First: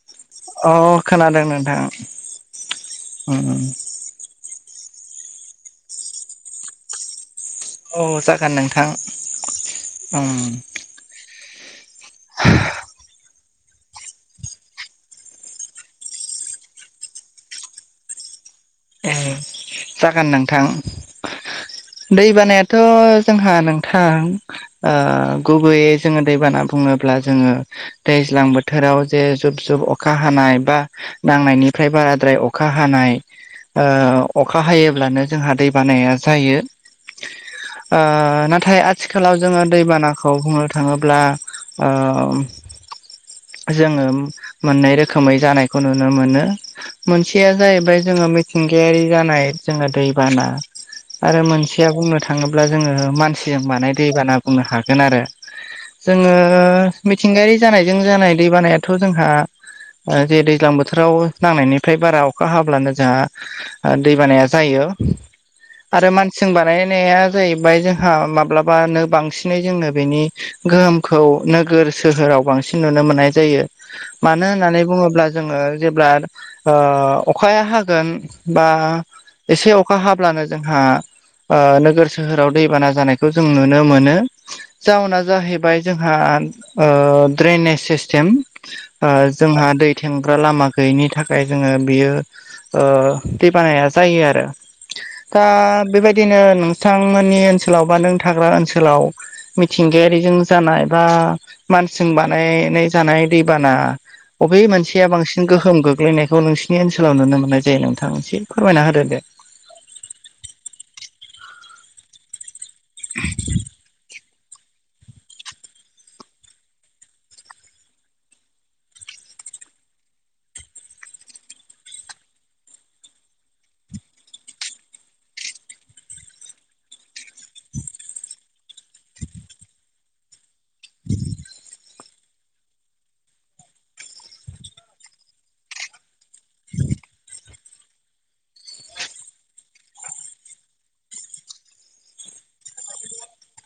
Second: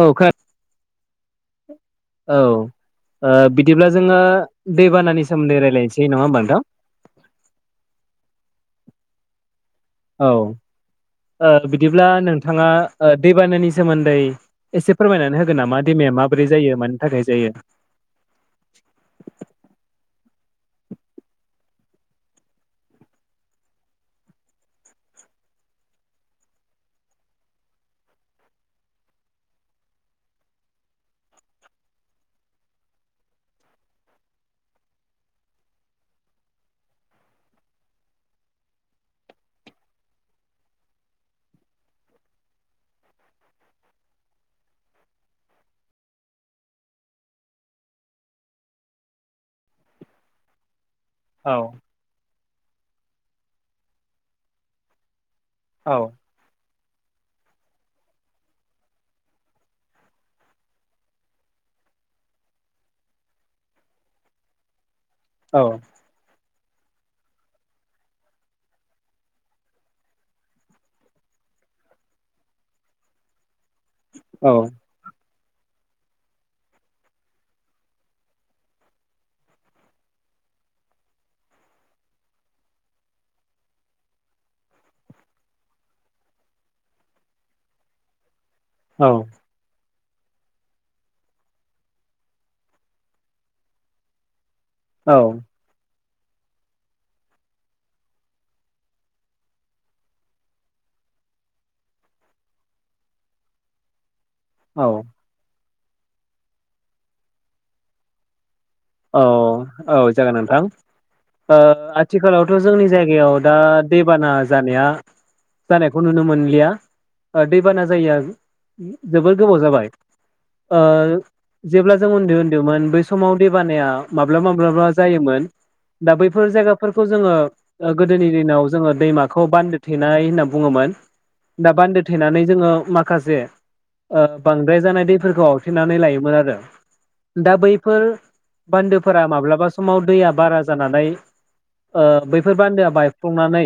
औ खो अ खोनादों नोंथां औ उम बिदिब्ला जोङो दैबानानि सोमोन्दै रायलायनोसै नङा होमबा नोंथ' औ जागोन नोंथां औ बिदिब्ला नोंथाङा दैबानानि सोमोन्दै एसे फोरमायनानै होगोन नामा दैमाया माबोरै जायो मानि थाखाय जायो ए जागोन नोंथां दै बानायाथ' जोंहा नोंथां गुबैयै जोङो दैबाना बुङोब्ला जोङो दैज्लां बोथोराव जे जुब जुब अखा हानाय बा नांनायनिफ्राय बाराद्राय अखा हानाय अखा हायोब्लानो जोंहा दै बानाया जायो नाथाय आथिखालाव जोङो दैबानाखौ बुंनो थाङोब्ला [unintelligible] जोङो मोननै रोखोमै जानायखौ नुनो मोनो मोनसेया जाहैबाय जोङो मिथिंगायारि जानाय जोङो दैबाना आरो औ मोनसेया बुंनो थाङोब्ला जोङो मानसिजों बानाय दैबाना बुंनो हागोन आरो औ जोङो मिथिंगायारि जानायजों जानाय दैबानायाथ' जोंहा जे दैज्लां बोथोराव नांनायनिफ्राय बारा अखा हाब्लानो जोंहा दै बानाया जायो औ आरो मानसिजों बानायनाया जाहैबाय जोंहा माब्लाबाानो बांसिनै जोंनो बेनि गोहोमखौ नोगोर सोहोराव बांसिन नुनो मोननाय जायो मानो होननानै औ बुङोब्ला जोङो जेब्ला अखाया हागोन बा एसे अखा हाब्लानो जोंहा नोगोर सोहोराव दैबाना जानायखौ जों नुनो मोनो जाउना जाहैबाय जोंहा ड्रेनेज सिस्टेम जोंहा दै थेंग्रा लामा गैयिनि थाखाय जोङो बियो दै बानाया जायो आरो औ दा बेबायदिनो नों थांमोननि ओनसोलाव बा नों थाग्रा ओनसोलाव मिथिंगायारिजों जानाय बा मानसिजों बानायनाय जानाय दैबाना बबे औ मानसेया बांसिन गोहोम गोग्लैनाय बे नोंसोरनि ओनसोलाव नुनो मोननाय जायो नोंथां मोनसे फोरमायना हो। औ औ जागोन नोंथां आ आथिखालावथ' जोंनि जायगायाव दा दैबाना जानाया जानायखौ नुनो मोनलिया दैबाना जायो। जोबोर गोबाव जाबाय जेब्ला जों उन्दै उन्दैमोन बै समाव दै बानाया माब्लाबा माब्लाबा जायोमोन दा बैफोर जायगा फोर जोङो गोदोनि दिनाव जोङो दैमाखौ बान्दो थेनाय होननानै बुङोमोना बान्दो थेनानै जोङो माखासे बांद्राय जानाय दैफोरखौ आवथेनानै लायोमोन आरो। दा बैफोर बान्दोफोरा माब्लाबा समाव दैया बारा जानानै बैफोर बान्दोआ बायफ्लंनानै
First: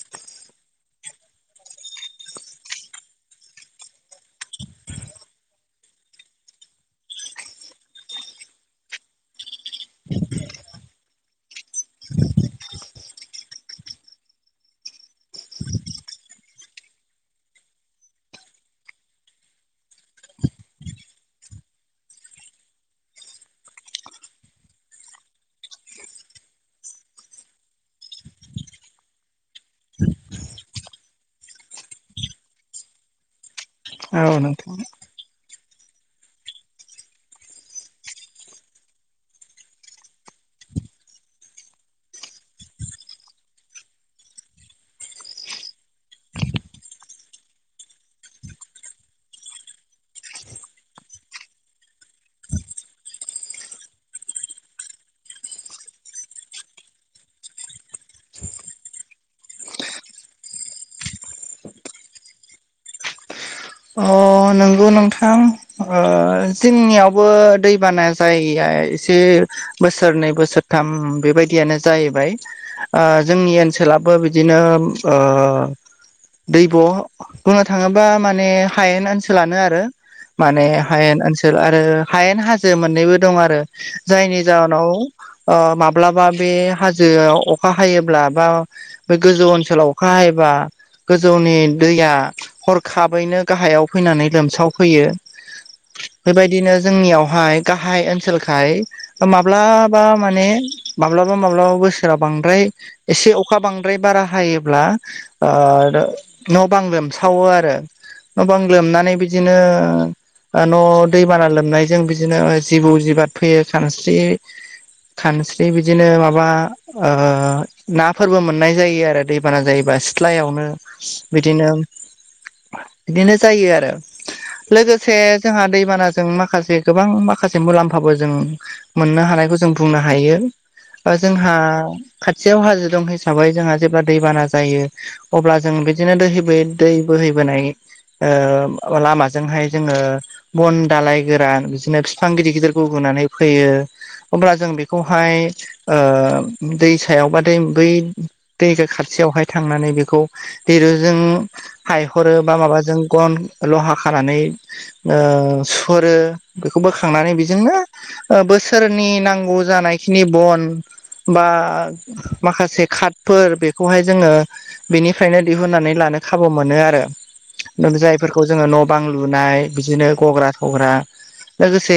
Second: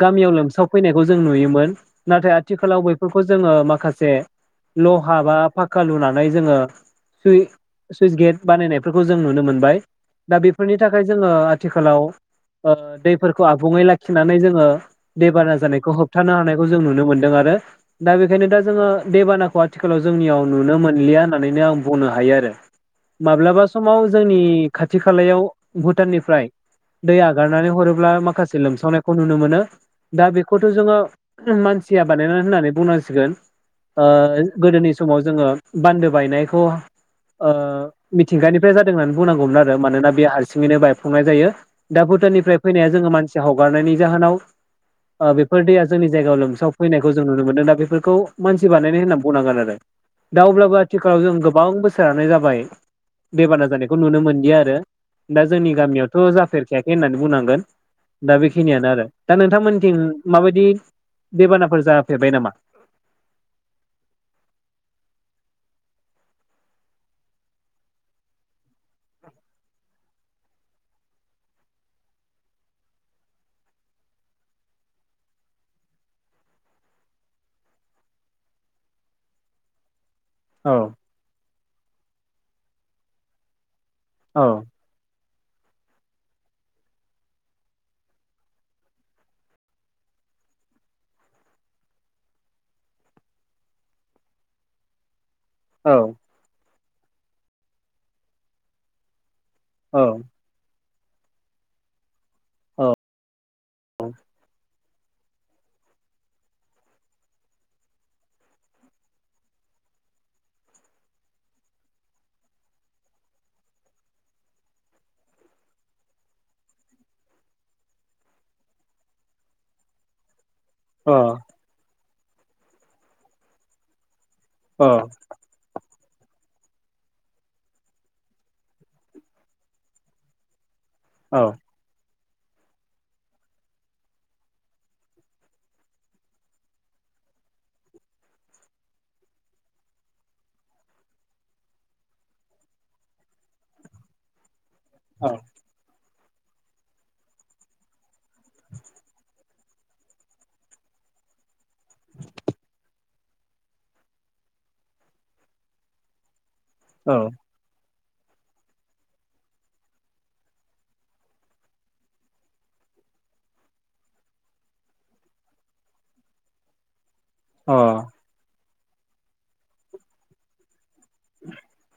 गामियाव लोमसाव फैनायखौ जों नुयोमोन नाथाय आथिखालाव बैफोरखौ जोङो माखासे लहा बा फाखका लुनानै जोङो स सुइस गेट बानायनाय खौ जों नुनो मोनबाय दा बेफोरनि थाखाय जोङो आथिखालाव फोरखौ आबुङै लाखिनानै जोङो देबाना जानायखौ होबथानो हानायखौ जों नुनो मोन्दों आरो। दा बेखायनो दा जोङो दैेबानाखौ आथिखालाव जोंनियाव नुनो मोनलिया होननानैनो आं बुंनो हायो आरो। माब्लाबा समाव जोंनि खाथि खालायाव भुटाननिफ्राय दै आगारनानै हरोब्ला माखासे लोमसावनायखौ नुनो मोनो। दा बेखौथ' जोङो मानसिया बानायनानै होननानै बुंनांसिगोन ओ औ नोंथां गोदोनि समाव जोङो बान्दो बायनायखौ ओ थिंगानिफ्राय जादों होननानै बुंनांगौमोन आरो मानोना बे हारसिङैनो बायफुंनाय जायो। दा भुटाननिफ्राय फैनाया जोङो मानसि हगारनायनि जाहोनाव बेफोर दैया जोंनि जायगायाव लोमसाव फैनायखौ जों नुनो मोनदों दा बेफोरखौ मानसि बानायनाय होननानै बुंनांगोन आरो। दा अब्लाबो आथिखालाव जों गोबां बोसोरानो जाबाय दैबाना जानायखौ नुनो मोनदिया आरो दा जोंनि गामियावथ जाफेरखायाखै होननानै बुंनांगोन। दा बेखिनियानो आरो दा नोंथांमोनथिं माबायदि दबानाफोर जाफेरबाय नामा? अ नंगौ नोंथां। ओ जोंनियावबो दैबाना जायगाया एसे बोसोरनै बोसोरथाम बेबायदियानो जाहैबाय। ओ जोंनि ओनसोलाबो बिदिनो ओ दैब' बुंनो थाङोबा मा ने हायेन ओनसोलानो माने औ हायेन ओन सोल आरो हायेन हाजो मोननैबो दं आरो जायनि औ जाहोनाव अ माब्लाबा बे हाजोआव अखा हायोब्ला बा बे गोजौ ओनसोलाव अखा हबा गोजौनि दैया हरखाब थाबैनो गाहायाव फैनानै लोमसाव फैयो। औ बेबायदिनो जोंनियावहाय गाहाय ओनसोलखाय ओ औ माब्लाबा माने माब्लाबा माब्लाबा बोसोराव बांद्राय एसे अखा बांद्राय बारा हायोब्ला ओ न'बां लोमसावो आरो न' बां लोमनानै बिदिनो ओ न' दैबाना लोमनायजों बिदिनो जिबौ जिबाद फैयो खानस्रि खानस्रि बिदिनो माबा आ नाफोरबो मोननाय जायो आरो दैबाना जायोबा सिथ्लायावनो। अ बिदिनो बिदिनो जायो आरो लोगोसे जोंहा दैबानाजों माखासे गोबां माखासे मुलाम्फाबो जों मोननो हानायखौ जों बुंनो हायो ओ औ जोंहा खाथियाव हाजो दं हिसाबै जोंहा जेब्ला दैबाना जायो अब्ला जों बिदिनो बोहै दै बोहैबोनाय ओ लामाजोंहाय जोङो बन दालाय गोरान बिदिनो बिफां गिदिर गिदिर गगुनानै फैयो। अब्ला जों बेखौहाय ओ दै सायाव बाथाय बै दैखो खाथियावहाय थांनानै बेखौ दिरुजों हाय हरो बा माबाजों गन लहा खानानै ओ सुरो बेखौ बोखांनानै बेजोंनो ओ बोसोरनि नांगौ जानायखिनि बन बा माखासे कादफोर बेखौहाय जोङो बेनिफ्रायनो दिहुननानै लानो खाबु मोनो आरो। जायफोरखौ जोङो न' बां लुनाय बिदिनो गग्रा थग्रा लोगोसे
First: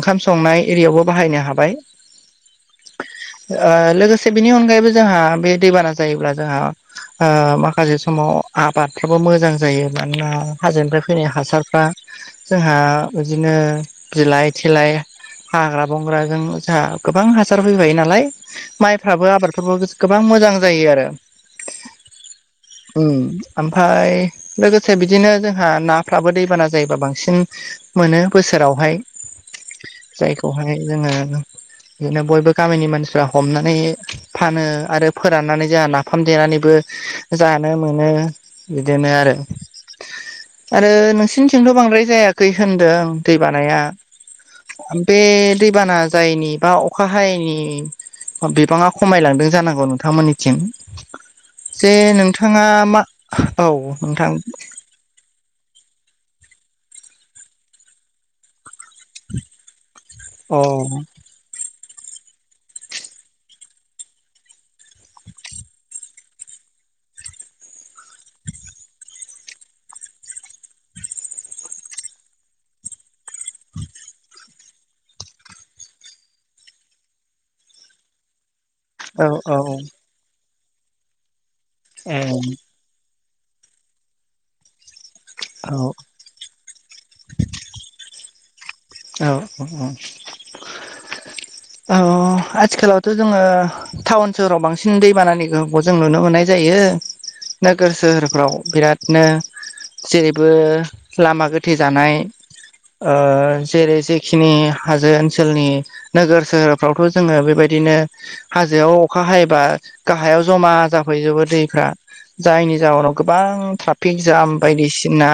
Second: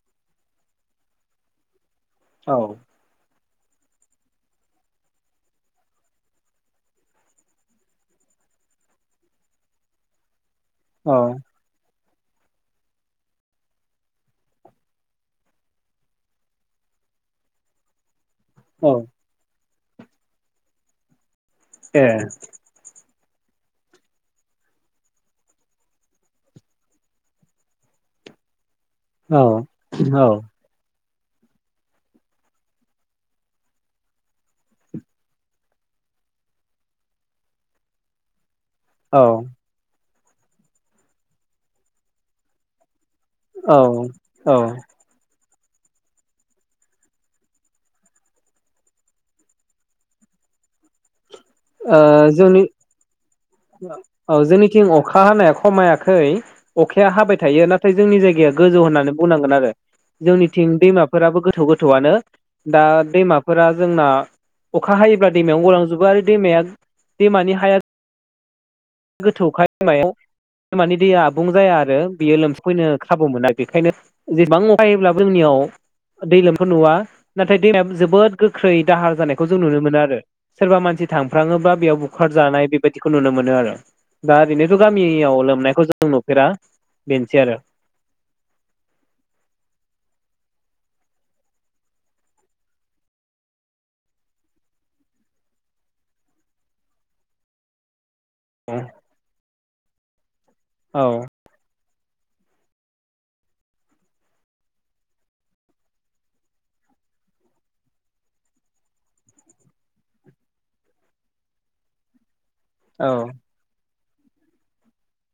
ओंखाम संनाय एरियावबो बाहायनो हाबाय। औ ओ लोगोसे बेनि अनगायैबो जोंहा बे दैबाना जायोब्ला जोंहा ओ माखासे समाव आबादफ्राबो मोजां जायो मानोना हाजोनिफ्राय औ फैनाय हासारफ्रा जोंहा बिदिनो बिलाइ थिलाइ हाग्रा बंग्राजों जोंहा गोबां हासार फैबायायो नालाय औ माइफ्राबो आबादफोर गोबां मोजां जायो आरो। ए ओम ओमफ्राय लोगोसे बिदिनो जोंहा नाफ्राबो दैबाना जायोबा बांसिन मोनो बोसोरावहाय औ औ औ जायखौहाय जोङो [inaudible] बिदिनो बयबो गामिनि मानसिफ्रा हमनानै फानो आरो फोराननानै जोंहा नाफाम देनानैबो जानो मोनो। बिदिनो औ औ आरो आरो नोंसिनिथिंथ' बांद्राय जायाखै होनदों आं। दैबानाया ओ बे दैबाना जायैनि बा अखा हायैनि बिबाङा खमायलांदों जानांगौ नोंथांमोननिथिं जे जोंनि नोंथाङा मा औ नोंथां औ जोंनिथिं अखा हानाया खमायाखै अखाया हाबाय थायो नाथाय जोंनि जायगाया गोजौ होननानै बुंनांगोन आरो औ जोंनिथिं दैमाफोराबो गोथौ गोथौआनो दा दैमाफोरा जोंना अखा हायोब्ला दैमायावनो गलांजोबो आरो दैमाया दै मानि हाया गोथौ खाय मानि दैया आबुं जाया आरो बियो लोमसफैनो खाबु मोना बेखायनो जेसेबां अखा‌ हायोब्लाबो जोंनियाव दै्लोमफोर नुवा नाथाय दैमाया जोबोद गोख्रै दाहार औ जानायखौ औ जों नुनो मोनो आरो सोरबा मानसि थांफ्राङोब्ला बेयाव ए बुखार जानाय बेबायदिखौ नुनो मोनो आरो दा ओरैनोथ' गामियाव लोमनायखौ औ जों नुफेरा बेनोसै आरो औ औ औ औ आथिखालावथ' जोङो टाउन सोहराव बांसिन दैबानानि गोहोमखौ जों नुनो मोननाय जायो नोगोर सोहोरफ्राव बिरादनो जेरैबो औ लामा गोथे जानाय जेरै जेखिनि हाजो ओनसोलनि नोगोर सोहोरफ्रावथ' जोङो बेबायदिनो हाजोआव अखा हायोबा गाहायाव जमा जाफैजोबो दैफ्रा जायनि औ जाउनाव गोबां जाम बायदिसिना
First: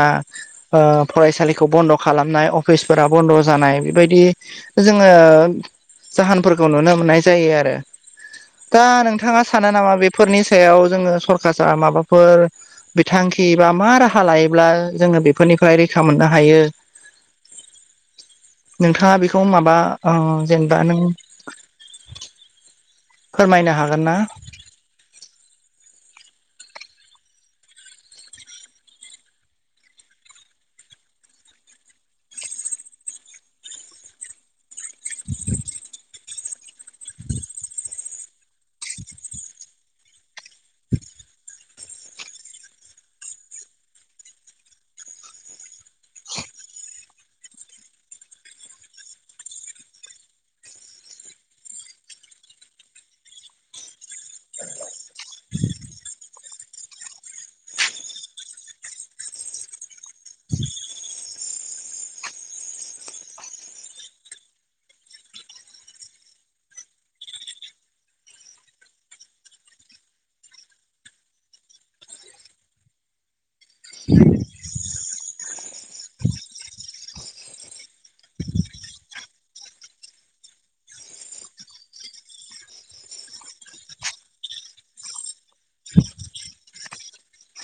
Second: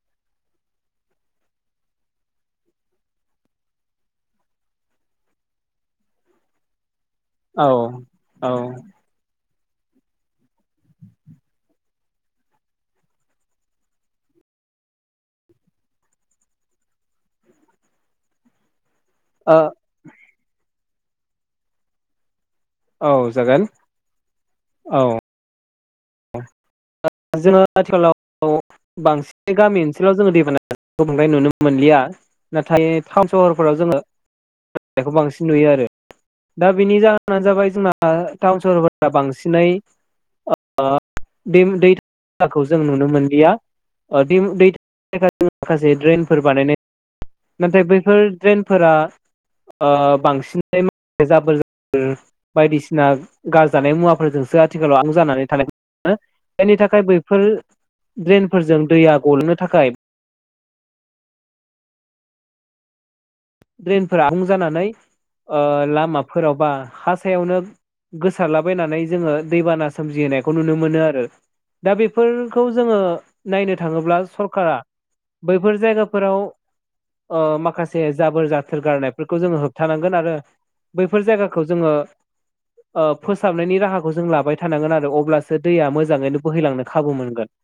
फरायसालिखौ बन्द' खालामनाय अफिसफोराव बन्द' जानाय बेबायदि जोङो जाहोनफोरखौ नुनो मोननाय जायो आरो औ दा नोंथां नोंथाङा सानो नामा बेफोरनि सायाव जोङो सरकारा माबाफोर बिथांखि बा मा राहा लायोब्ला जोङो बेफोरनिफ्राय रैखा मोननो हायो नोंथाङा बेखौ औ माबा जेनेबा नों औ जागोन फोरमायनो हागोन ना? औ जोङो आथिखालाव बांसिन गामि ओनसोलाव जोङो दैबाना बांद्राय नुनो मोनलिया नाथाय टाउन सहरफोराव जोङो खौ बांसिन नुयो आरो दा बेनि जाहोनानो जाबाय जोंना टाउन सहर दा बांसिनै बे दै [unintelligible] जों नुनो मोनलिया दै [unintelligible] माखासे ड्रेनफोर बानायनाय नाथाय बैफोर ड्रेनफोरा बांसिनै जाबोर जाथोर बायदिसिना गारजानाय मुवाफोरजोंसो आथिखालाव आबुं जानानै थानायखौ नुनो मोनो जायनि थाखाय बेफोर ड्रेनफोरजों दैया गलां'नो थाखाय [inaudible] ड्रेनफोरा आबुं जानानै लामाफोराव बा हा सायावनो गोसारलाबायनानै जोङो दैबाना सोमजिहोनायखौ नुनो मोनो आरो दा बेफोरखौ जोङो नायनो थाङोब्ला सरखारा बैफोर जायगाफोराव माखासे जाबोर जाथोर गारनायफोरखौ जोङो होबथानांगोन आरो बैफोर जायगाखौ जोङो फोसाबनायनि राहाखौ जों लाबाय थानांगोन आरो अब्लासो दैया मोजाङैनो बोहैलांनो खाबु मोनगोन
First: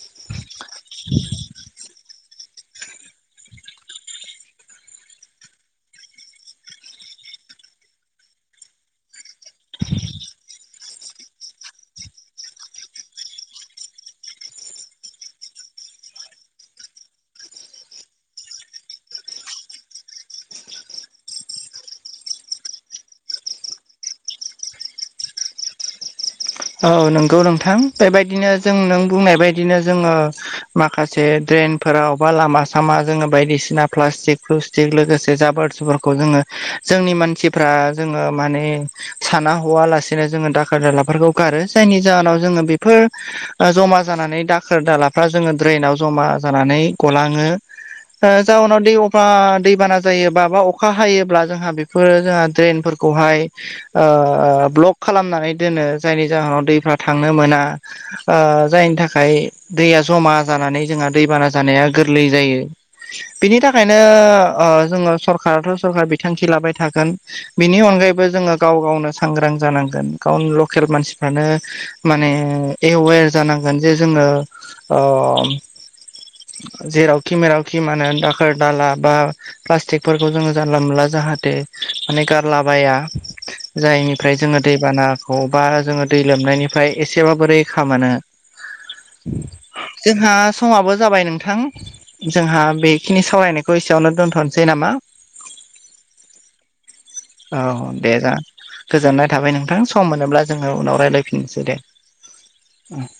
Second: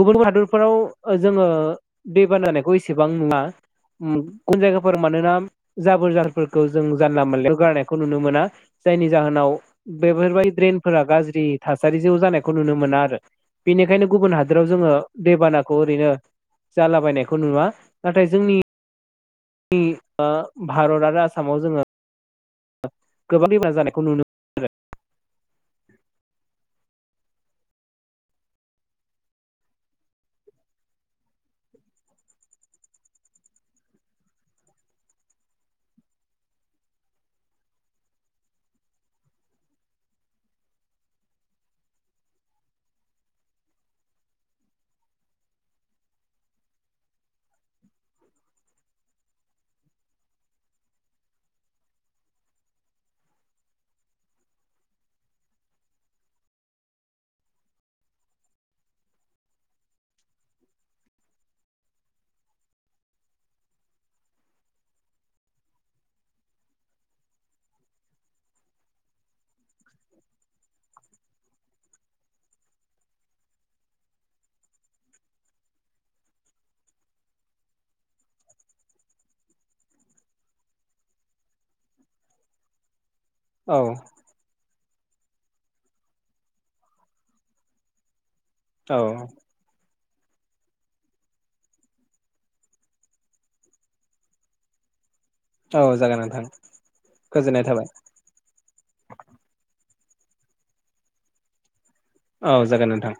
गुबुन हादरफोराव जोङो दै बाना होननायखौ एसेबां नुवा गुबुन जायगाफोर मानोना जाबोर जाथोरफोरखौ जों जानला मोनला गारनायखौ नुनो मोना जायनि जाहोनाव बेफोरबायदि ड्रेनफोरा गाज्रि थासारि ज' जानायखौ नुनो मोना आरो बेनिखायनो गुबुन हादोराव जोङो दैबानाखौ ओरैनो जालाबायनायखौ नुवा नाथाय जोंनि भारत आरो आसामाव जोङो गोबां दैबाना जानायखौ नुनो औ नोंगौ नोंथां बेबायदिनो जों नों बुंनाय बदिनो जोङो माखासे दड्रेन फोराव बा लामा सामा जोङो बायदिसिना प्लास्टिकस् प्लुस टिक बेजों लोगोसे जाबोर जुफोरखौ जोङो जोंनि मानसिफ्रा जोङो माने साना हवालासिनो जोङो दाखोर दालाफोरखौ गारो जायनि जाहोनाव जोङो बेफोर जमा जानानै दाखोर दालाफ्रा जोङो ड्रेनाव जमा जानानै गलाङो ओ जाहोनाव दै अखा दैबाना जायोबा बा अखा हायोब्ला जोंहा बेफोर जोंहा ड्रेनफोर खौहाय ओ ब्लक खालामनानै दोनो जायनि जाहोनाव दैफ्रा थांनो मोना ओ जायनि थाखाय दैया जमा जानानै जोंहा दैबाना जानाया गोरलै जायो बिनि थाखायनो ओ जोङो सरखाराथ' सरखार बिथांखि लाबाय थागोन बिनि अनगायैबो जोङो गाव गावनो सांग्रां जानांगोन गावनो लकेल मानसिफ्रानो माने एवे जानांगोन जे जोङो अ जेरावखि मेरावखि मा होनो दाखोर दाला बा प्लास्टिकफोरखौ जोङो जानला मोनला जाहाथे माने गारलाबाया औ जायनिफ्राय जोङो दैबानाखौ बा जोङो दै लोमनायनिफ्राय एसेबाबो रैखा मोनो औ जोंहा समाबो जाबाय नोंथां जोंहा बेखिनि सावरायनायखौ एसेयावनो दोनथ'नोसै नामा औ जागोन नोंथां औ गोजोननाय थाबाय दे जा गोजोननाय थाबाय नोंथां सम मोनोब्ला जोङो उनाव रायलायफिननोसै दे औ जागोन नोंथां